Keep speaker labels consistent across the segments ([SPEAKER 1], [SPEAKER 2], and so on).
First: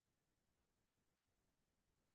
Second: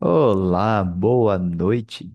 [SPEAKER 1] Olá, boa noite.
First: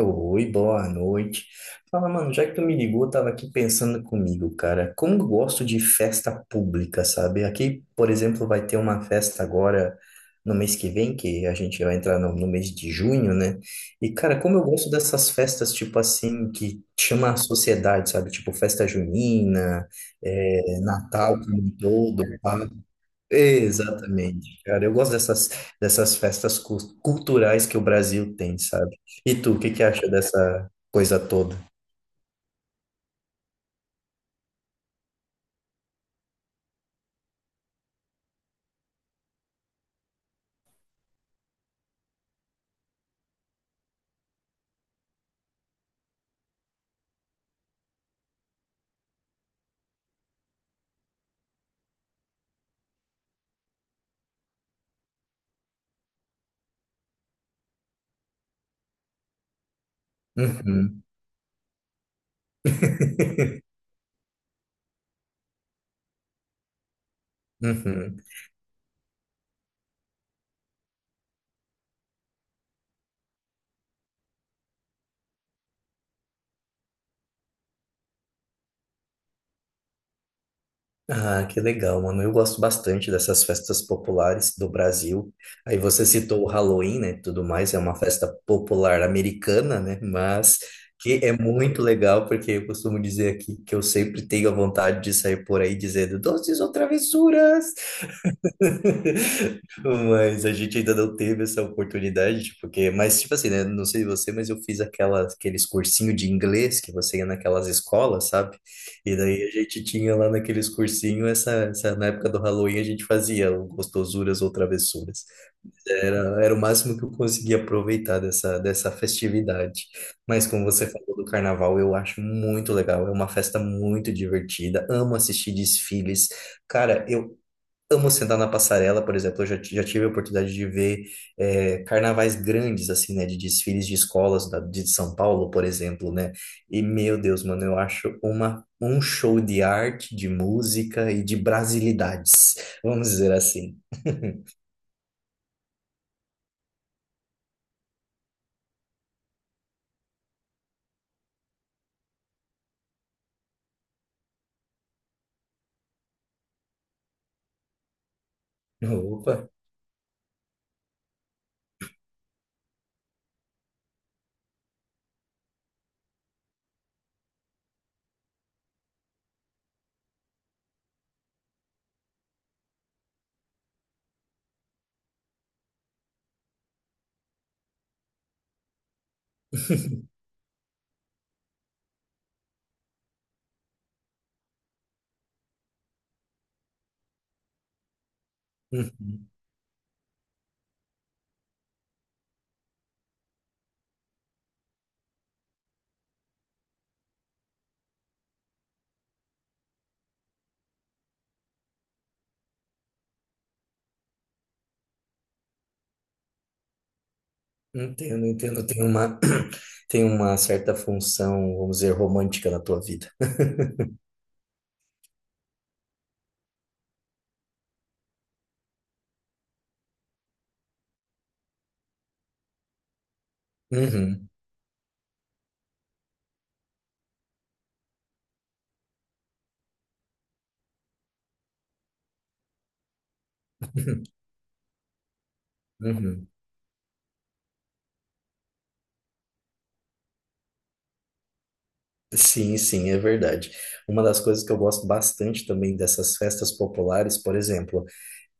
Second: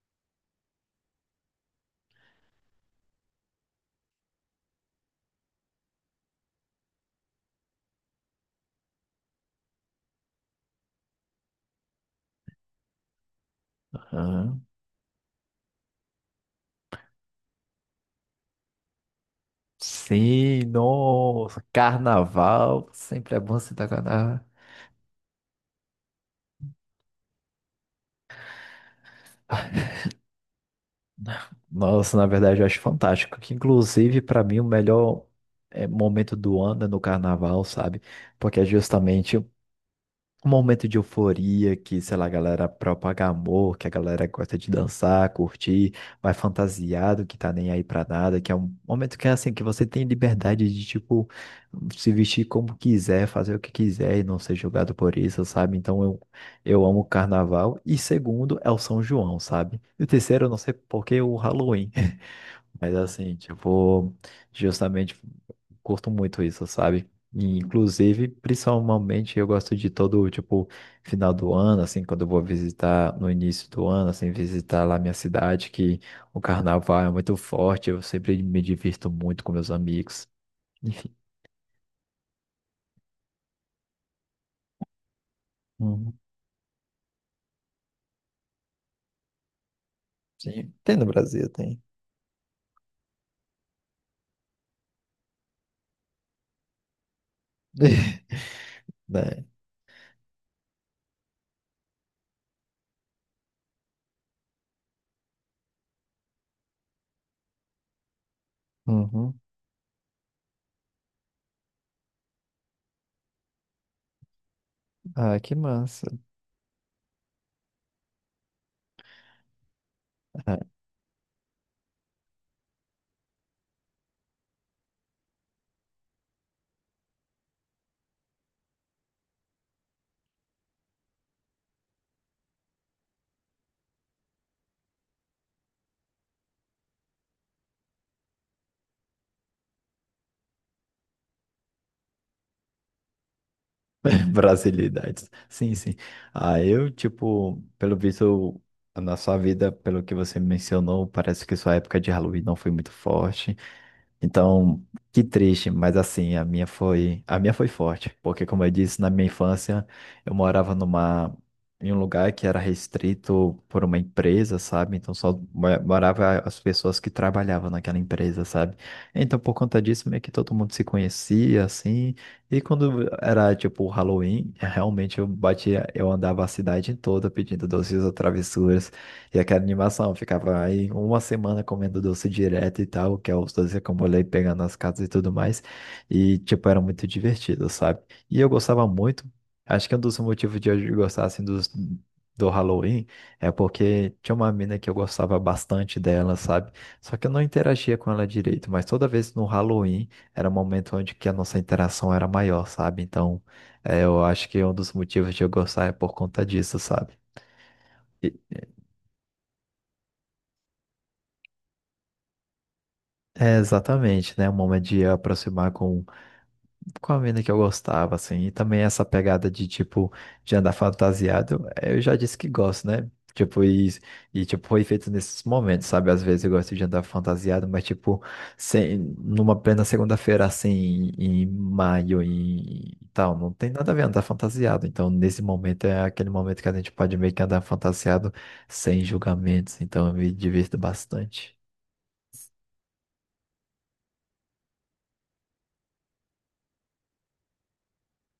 [SPEAKER 2] Oi, boa noite. Fala, mano, já que tu me ligou, eu tava aqui pensando comigo, cara. Como eu gosto de festa pública, sabe? Aqui, por exemplo, vai ter uma festa agora no mês que vem, que a gente vai entrar no mês de junho, né? E, cara, como eu
[SPEAKER 1] Aham.
[SPEAKER 2] gosto dessas festas, tipo assim, que chama a sociedade, sabe? Tipo festa junina,
[SPEAKER 1] Sim,
[SPEAKER 2] é, Natal como
[SPEAKER 1] nossa,
[SPEAKER 2] um todo, pá.
[SPEAKER 1] carnaval. Sempre é bom se dar carnaval.
[SPEAKER 2] Exatamente, cara. Eu gosto dessas festas culturais que o Brasil tem, sabe? E tu, o que que acha dessa coisa toda?
[SPEAKER 1] Nossa, na verdade, eu acho fantástico. Que, inclusive, para mim, o melhor momento do ano é no carnaval, sabe? Porque é justamente um momento de euforia que, sei lá, a galera propaga amor, que a galera gosta de dançar, curtir, vai fantasiado, que tá nem aí pra nada, que é um momento que é assim, que você tem liberdade de, tipo, se vestir como quiser, fazer o que quiser e não ser julgado por isso, sabe? Então eu amo o carnaval. E segundo é o São João, sabe? E o terceiro, eu não sei
[SPEAKER 2] Uhum.
[SPEAKER 1] por que o Halloween. Mas assim, tipo, justamente curto muito isso, sabe? E,
[SPEAKER 2] Uhum.
[SPEAKER 1] inclusive, principalmente eu gosto de todo, tipo, final do ano, assim, quando eu vou visitar no início do ano, assim, visitar lá minha cidade, que o carnaval é muito forte, eu sempre me divirto muito com meus amigos. Enfim.
[SPEAKER 2] Ah, que legal, mano. Eu gosto bastante dessas festas populares do Brasil. Aí você
[SPEAKER 1] Uhum.
[SPEAKER 2] citou o Halloween, né? Tudo mais, é uma festa popular americana, né? Mas
[SPEAKER 1] Sim. Tem no
[SPEAKER 2] que é
[SPEAKER 1] Brasil, tem.
[SPEAKER 2] muito legal, porque eu costumo dizer aqui que eu sempre tenho a vontade de sair por aí dizendo doces ou travessuras.
[SPEAKER 1] Né?
[SPEAKER 2] Mas a gente ainda não teve essa oportunidade, tipo, porque, mas tipo assim, né? Não sei você, mas eu fiz aquela, aqueles cursinho de inglês que você ia naquelas escolas, sabe? E
[SPEAKER 1] Uhum.
[SPEAKER 2] daí a gente tinha lá naqueles cursinho essa na época do Halloween a gente fazia o gostosuras ou travessuras.
[SPEAKER 1] Ah, que massa.
[SPEAKER 2] Era o máximo que eu conseguia aproveitar dessa festividade. Mas como você falou do carnaval, eu acho muito legal. É uma festa muito divertida. Amo assistir desfiles. Cara, eu amo sentar na passarela, por exemplo, eu já, já tive a oportunidade de ver carnavais grandes, assim, né, de desfiles de escolas de São Paulo, por exemplo, né, e meu Deus, mano, eu acho uma, um show de arte, de música e de brasilidades, vamos dizer assim.
[SPEAKER 1] Brasilidades. Sim, sim. Ah, eu, tipo, pelo visto, na sua vida, pelo que você mencionou, parece que sua época de Halloween não foi muito forte. Então, que triste, mas assim, a minha foi forte, porque como eu disse, na minha
[SPEAKER 2] Opa!
[SPEAKER 1] infância, eu morava numa em um lugar que era restrito por uma empresa, sabe? Então só morava as pessoas que trabalhavam naquela empresa, sabe? Então, por conta disso, meio que todo mundo se conhecia assim, e quando era tipo o Halloween, realmente eu andava a cidade toda pedindo doces ou travessuras e aquela animação, ficava aí uma semana comendo doce direto e tal, que é os doces que eu molhei pegando nas casas e tudo mais. E, tipo, era muito divertido, sabe? E eu gostava muito.
[SPEAKER 2] Uhum.
[SPEAKER 1] Acho que um dos motivos de eu gostar, assim, do Halloween é porque tinha uma mina que eu gostava bastante dela, sabe? Só que eu não interagia com ela direito, mas toda vez no Halloween era um momento onde que a nossa interação era maior, sabe? Então, eu acho que um dos motivos de eu gostar é por conta disso, sabe?
[SPEAKER 2] Entendo,
[SPEAKER 1] E,
[SPEAKER 2] entendo, tem uma, tem uma certa função, vamos dizer, romântica na tua vida.
[SPEAKER 1] é, exatamente, né? Um momento de aproximar com a mina que eu gostava, assim. E também essa pegada de, tipo, de andar fantasiado, é, eu já disse que gosto, né? Tipo,
[SPEAKER 2] Uhum.
[SPEAKER 1] e tipo, foi feito nesses momentos, sabe? Às vezes eu gosto de andar fantasiado, mas, tipo, sem, numa plena segunda-feira, assim, em maio e tal, não tem nada a ver andar fantasiado. Então, nesse momento, é
[SPEAKER 2] Uhum.
[SPEAKER 1] aquele momento que a gente pode meio que andar fantasiado sem julgamentos. Então, eu me divirto bastante.
[SPEAKER 2] Sim, sim, é verdade. Uma das coisas que eu gosto bastante também dessas festas populares, por exemplo,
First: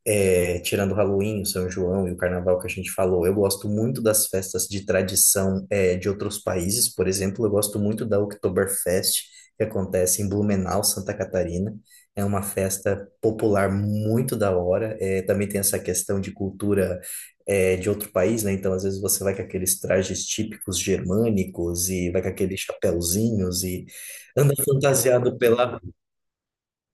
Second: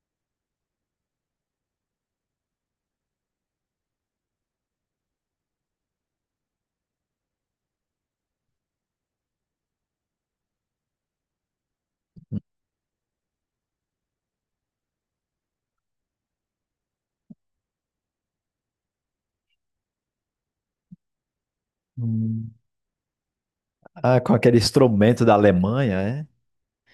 [SPEAKER 2] é, tirando o Halloween, o São João e o Carnaval que a gente falou, eu gosto muito das festas de tradição é, de outros países. Por exemplo, eu gosto muito da Oktoberfest, que acontece em Blumenau, Santa Catarina. É uma festa popular muito da hora. É, também tem essa questão de cultura é, de outro país, né? Então, às vezes você vai com aqueles trajes típicos germânicos e vai com
[SPEAKER 1] Hum.
[SPEAKER 2] aqueles chapéuzinhos e
[SPEAKER 1] Ah, com
[SPEAKER 2] anda
[SPEAKER 1] aquele instrumento da
[SPEAKER 2] fantasiado pela...
[SPEAKER 1] Alemanha, é?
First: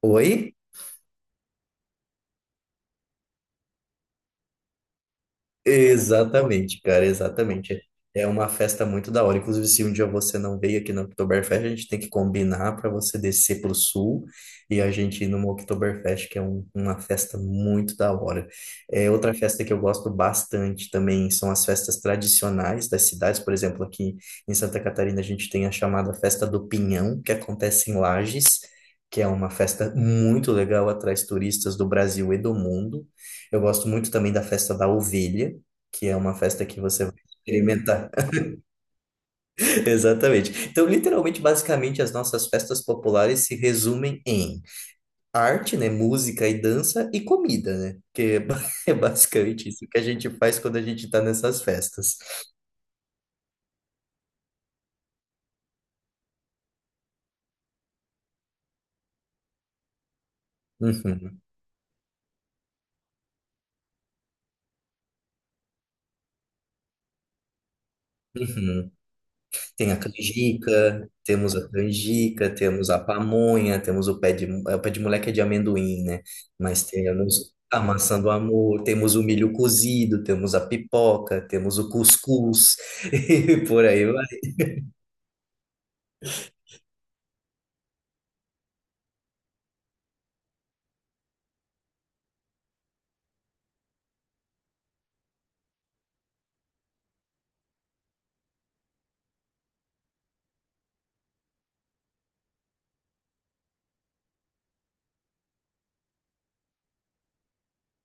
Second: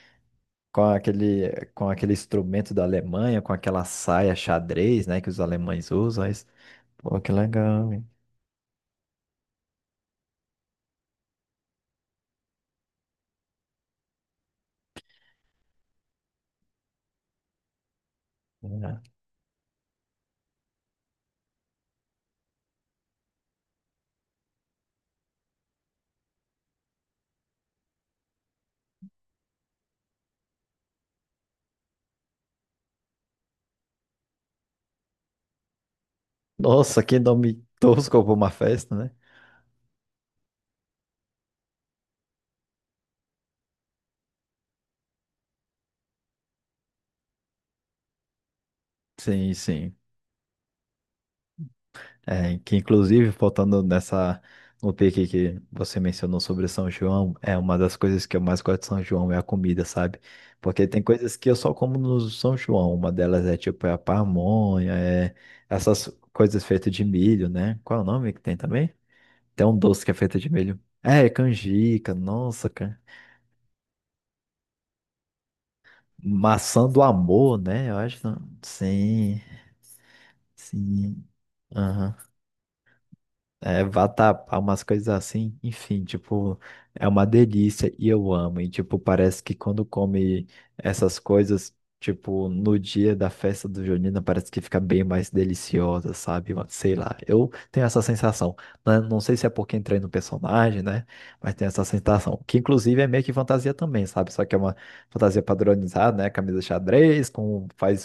[SPEAKER 2] Oi?
[SPEAKER 1] Com aquele instrumento da Alemanha, com aquela saia xadrez, né, que os alemães usam. Aí...
[SPEAKER 2] Exatamente, cara,
[SPEAKER 1] Pô, que
[SPEAKER 2] exatamente.
[SPEAKER 1] legal, hein?
[SPEAKER 2] É uma festa muito da hora. Inclusive, se um dia você não veio aqui no Oktoberfest, a gente tem que combinar para você descer para o sul e a gente ir numa Oktoberfest, que é uma festa muito da hora.
[SPEAKER 1] É.
[SPEAKER 2] É, outra festa que eu gosto bastante também são as festas tradicionais das cidades. Por exemplo, aqui em Santa Catarina, a gente tem a chamada Festa do Pinhão, que acontece em Lages, que é uma festa muito legal, atrai turistas do Brasil e do mundo. Eu gosto muito também da festa da ovelha, que é uma festa que
[SPEAKER 1] Nossa,
[SPEAKER 2] você vai
[SPEAKER 1] que nome
[SPEAKER 2] experimentar.
[SPEAKER 1] tosco pra uma festa, né?
[SPEAKER 2] Exatamente. Então, literalmente, basicamente, as nossas festas populares se resumem em arte, né, música e dança e comida, né? Que é é
[SPEAKER 1] Sim,
[SPEAKER 2] basicamente isso
[SPEAKER 1] sim.
[SPEAKER 2] que a gente faz quando a gente está nessas festas.
[SPEAKER 1] É, que inclusive, faltando nessa, no pique que você mencionou sobre São João, é uma das coisas que eu mais gosto de São João é a comida, sabe? Porque tem coisas
[SPEAKER 2] Uhum,
[SPEAKER 1] que eu só como no São João. Uma delas é tipo a pamonha, é essas coisas feitas de milho, né? Qual é o nome que tem
[SPEAKER 2] uhum.
[SPEAKER 1] também? Tem um
[SPEAKER 2] Tem a
[SPEAKER 1] doce que é feito de milho.
[SPEAKER 2] canjica,
[SPEAKER 1] É, canjica, nossa,
[SPEAKER 2] temos a
[SPEAKER 1] cara.
[SPEAKER 2] pamonha, temos o pé de, é, o pé de moleque é de amendoim, né? Mas
[SPEAKER 1] Maçã do
[SPEAKER 2] temos
[SPEAKER 1] amor,
[SPEAKER 2] a
[SPEAKER 1] né? Eu acho.
[SPEAKER 2] maçã do amor, temos o
[SPEAKER 1] Sim,
[SPEAKER 2] milho cozido, temos a
[SPEAKER 1] sim.
[SPEAKER 2] pipoca, temos o
[SPEAKER 1] Aham.
[SPEAKER 2] cuscuz, e
[SPEAKER 1] É,
[SPEAKER 2] por aí vai.
[SPEAKER 1] vatapá, umas coisas assim, enfim, tipo, é uma delícia e eu amo. E, tipo, parece que quando come essas coisas, tipo, no dia da festa do Junina, parece que fica bem mais deliciosa, sabe? Uma... Sei lá, eu tenho essa sensação. Né? Não sei se é porque entrei no personagem, né? Mas tenho essa sensação, que inclusive é meio que fantasia também, sabe? Só que é uma fantasia padronizada, né? Camisa xadrez, com, faz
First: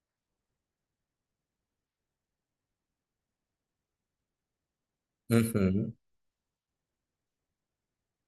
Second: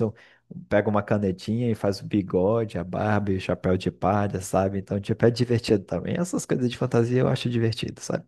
[SPEAKER 1] pega uma canetinha e faz o bigode, a barba e o chapéu de palha, sabe? Então, tipo, é divertido
[SPEAKER 2] Uhum.
[SPEAKER 1] também. Essas coisas de fantasia eu acho divertido, sabe?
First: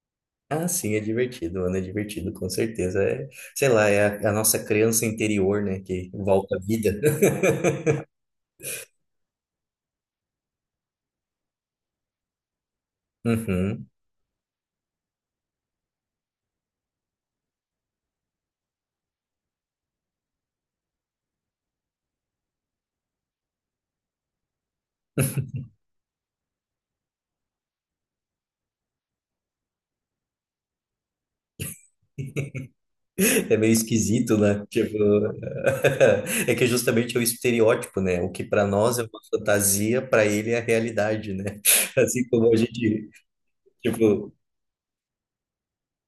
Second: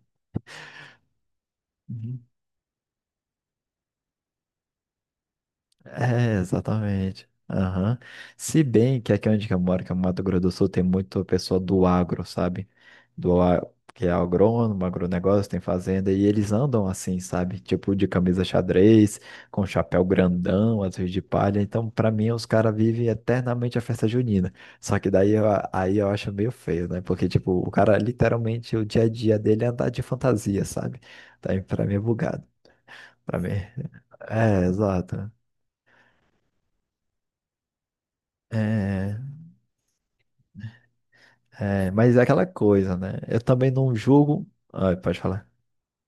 [SPEAKER 2] Ah, sim, é divertido, mano, é
[SPEAKER 1] Uhum.
[SPEAKER 2] divertido, com certeza. É, sei lá, é a nossa criança interior, né, que
[SPEAKER 1] É,
[SPEAKER 2] volta à vida.
[SPEAKER 1] exatamente. Aham. Se bem que aqui onde que eu moro, que é o Mato Grosso do Sul, tem muito pessoa do agro, sabe? Do a-
[SPEAKER 2] Uhum.
[SPEAKER 1] que é agrônomo, agronegócio, tem fazenda, e eles andam assim, sabe? Tipo de camisa xadrez, com chapéu grandão, azul de palha. Então, pra mim, os caras vivem eternamente a festa junina. Só que daí eu, aí eu acho meio feio, né? Porque, tipo, o cara literalmente o dia a dia dele é andar de fantasia, sabe? Daí pra mim é bugado. Pra mim.
[SPEAKER 2] É meio esquisito, né?
[SPEAKER 1] É,
[SPEAKER 2] Tipo,
[SPEAKER 1] exato.
[SPEAKER 2] é que justamente é o estereótipo, né? O que para nós é uma
[SPEAKER 1] É.
[SPEAKER 2] fantasia, para ele é a realidade, né?
[SPEAKER 1] É, mas é
[SPEAKER 2] Assim
[SPEAKER 1] aquela
[SPEAKER 2] como a
[SPEAKER 1] coisa,
[SPEAKER 2] gente,
[SPEAKER 1] né? Eu também não
[SPEAKER 2] tipo,
[SPEAKER 1] julgo. Ai, pode falar.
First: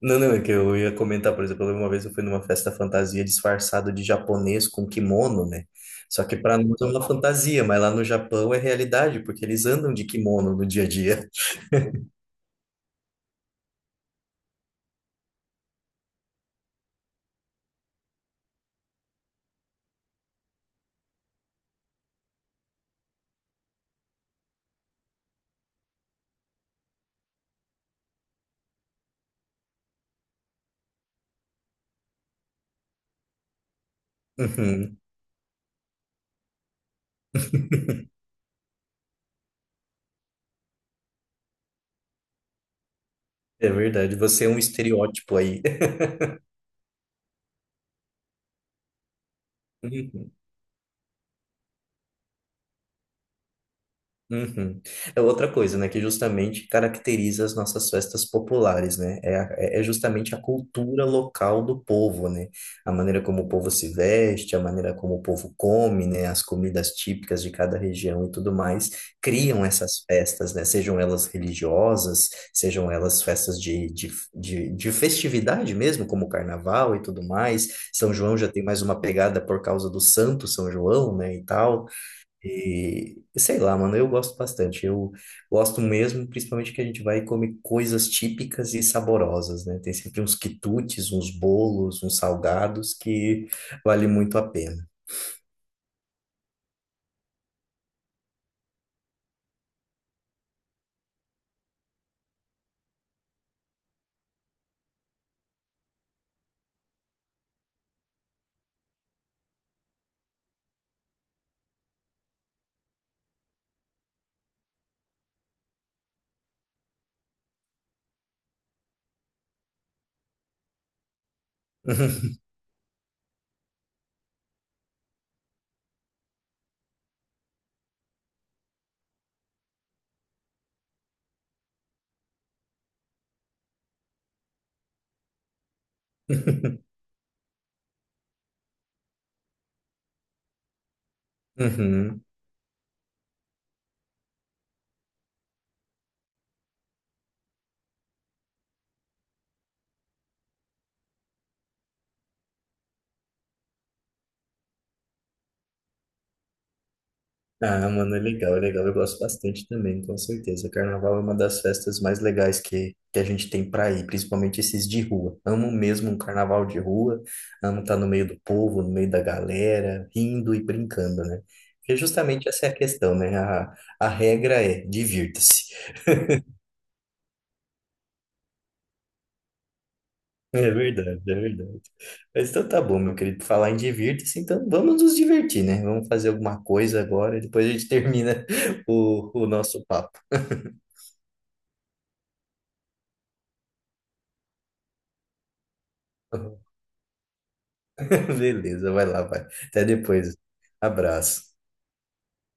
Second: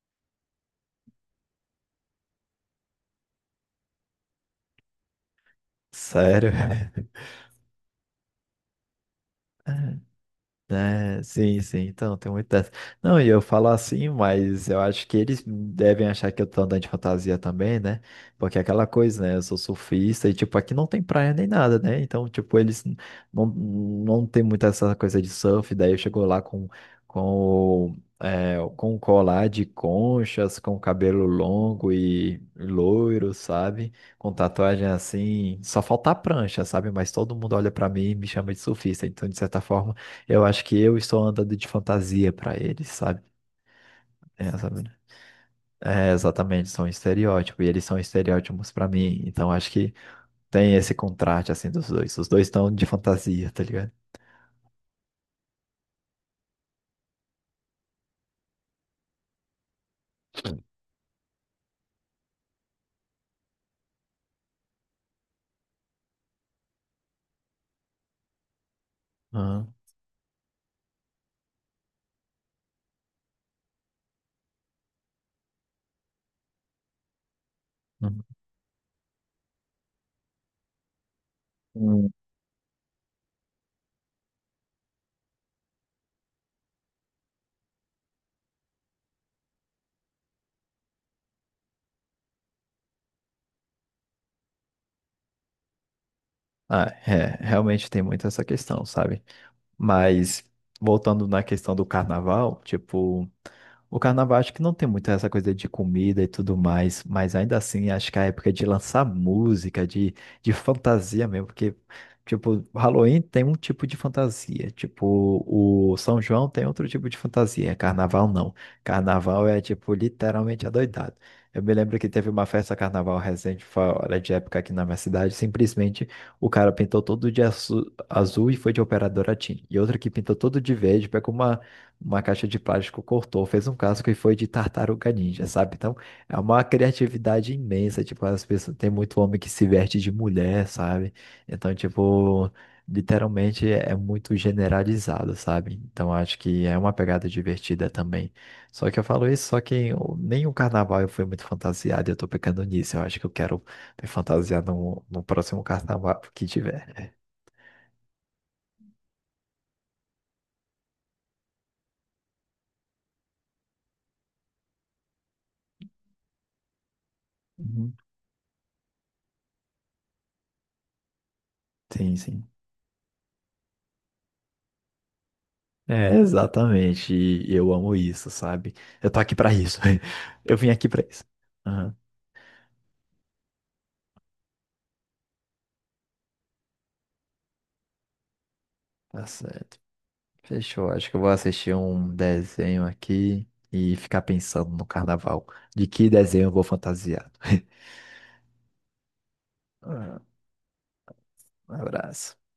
[SPEAKER 2] não, não, é que eu ia comentar, por exemplo, uma vez eu fui numa festa fantasia disfarçado de japonês com kimono, né? Só que
[SPEAKER 1] Sério.
[SPEAKER 2] para nós é uma fantasia, mas lá no Japão é realidade, porque eles andam de kimono no dia a
[SPEAKER 1] É,
[SPEAKER 2] dia.
[SPEAKER 1] sim, sim, então tem muito dessa. Não, e eu falo assim, mas eu acho que eles devem achar que eu tô andando de fantasia também, né? Porque é aquela coisa, né? Eu sou surfista e, tipo, aqui não tem praia nem nada, né? Então, tipo, não, não tem muita essa coisa de surf. Daí eu chego lá com, é, com um colar de conchas, com cabelo longo e loiro, sabe? Com tatuagem
[SPEAKER 2] Uhum.
[SPEAKER 1] assim. Só falta a prancha, sabe? Mas todo mundo olha pra mim e me chama de surfista. Então, de certa forma. Eu acho que eu estou andando de fantasia pra eles, sabe?
[SPEAKER 2] É verdade, você é
[SPEAKER 1] É,
[SPEAKER 2] um
[SPEAKER 1] sabe? Né?
[SPEAKER 2] estereótipo aí.
[SPEAKER 1] É, exatamente, são estereótipos, e eles são estereótipos pra mim, então acho que tem esse contraste, assim, dos dois. Os dois estão de fantasia, tá ligado?
[SPEAKER 2] Uhum. É outra coisa, né, que justamente caracteriza as nossas festas populares, né? É, é justamente a cultura local do povo, né? A maneira como o povo se veste, a maneira como o povo come, né? As comidas típicas de cada região e tudo mais criam
[SPEAKER 1] Aham,
[SPEAKER 2] essas festas, né? Sejam elas religiosas, sejam elas festas de festividade mesmo, como o carnaval e tudo mais. São
[SPEAKER 1] uhum.
[SPEAKER 2] João já tem mais uma pegada por causa do Santo São João, né? E tal.
[SPEAKER 1] Hum.
[SPEAKER 2] E sei lá, mano, eu gosto bastante. Eu gosto mesmo, principalmente que a gente vai e come coisas típicas e saborosas, né? Tem sempre uns quitutes, uns bolos, uns salgados que vale muito a pena.
[SPEAKER 1] Ah, é, realmente tem muito essa questão, sabe? Mas voltando na questão do carnaval, tipo, o carnaval acho que não tem muito essa coisa de comida e tudo mais, mas ainda assim acho que é a época de lançar música, de fantasia mesmo, porque, tipo, Halloween tem um tipo de fantasia, tipo, o São João tem outro tipo de fantasia, carnaval não. Carnaval é, tipo, literalmente adoidado. Eu me lembro que teve uma festa carnaval recente, fora de época aqui na minha cidade, simplesmente o cara pintou todo de azul e foi de operadora TIM. E outra que pintou todo de verde, pegou uma caixa de plástico, cortou, fez um casco e foi de tartaruga ninja, sabe? Então, é uma criatividade imensa, tipo, as pessoas, tem muito homem que se veste de mulher, sabe? Então,
[SPEAKER 2] Uhum.
[SPEAKER 1] tipo, literalmente é muito generalizado, sabe? Então, acho que é uma pegada divertida também. Só que eu falo isso, só que eu- nem o carnaval eu fui muito fantasiado, e eu tô pecando nisso. Eu acho que eu quero me fantasiar no próximo carnaval que tiver.
[SPEAKER 2] Ah, mano, é legal, é legal. Eu gosto bastante também, com certeza. Carnaval é uma das festas mais legais que a gente tem pra ir, principalmente esses de rua. Amo mesmo um carnaval de rua, amo
[SPEAKER 1] Uhum.
[SPEAKER 2] estar no meio do povo, no meio da galera, rindo e brincando, né? Porque
[SPEAKER 1] Sim,
[SPEAKER 2] justamente
[SPEAKER 1] sim.
[SPEAKER 2] essa é a questão, né? A regra é divirta-se.
[SPEAKER 1] É, exatamente. E eu amo isso, sabe? Eu tô aqui pra isso. Eu vim
[SPEAKER 2] É
[SPEAKER 1] aqui pra
[SPEAKER 2] verdade,
[SPEAKER 1] isso.
[SPEAKER 2] é verdade.
[SPEAKER 1] Aham,
[SPEAKER 2] Mas então tá bom, meu querido, falar em divirta-se, então vamos nos divertir, né? Vamos fazer alguma coisa agora, depois a gente termina
[SPEAKER 1] tá
[SPEAKER 2] o
[SPEAKER 1] certo.
[SPEAKER 2] nosso papo.
[SPEAKER 1] Fechou. Acho que eu vou assistir um desenho aqui e ficar pensando no carnaval. De que desenho eu vou fantasiado.
[SPEAKER 2] Beleza, vai lá, vai. Até
[SPEAKER 1] Ah,
[SPEAKER 2] depois. Abraço.
[SPEAKER 1] um abraço.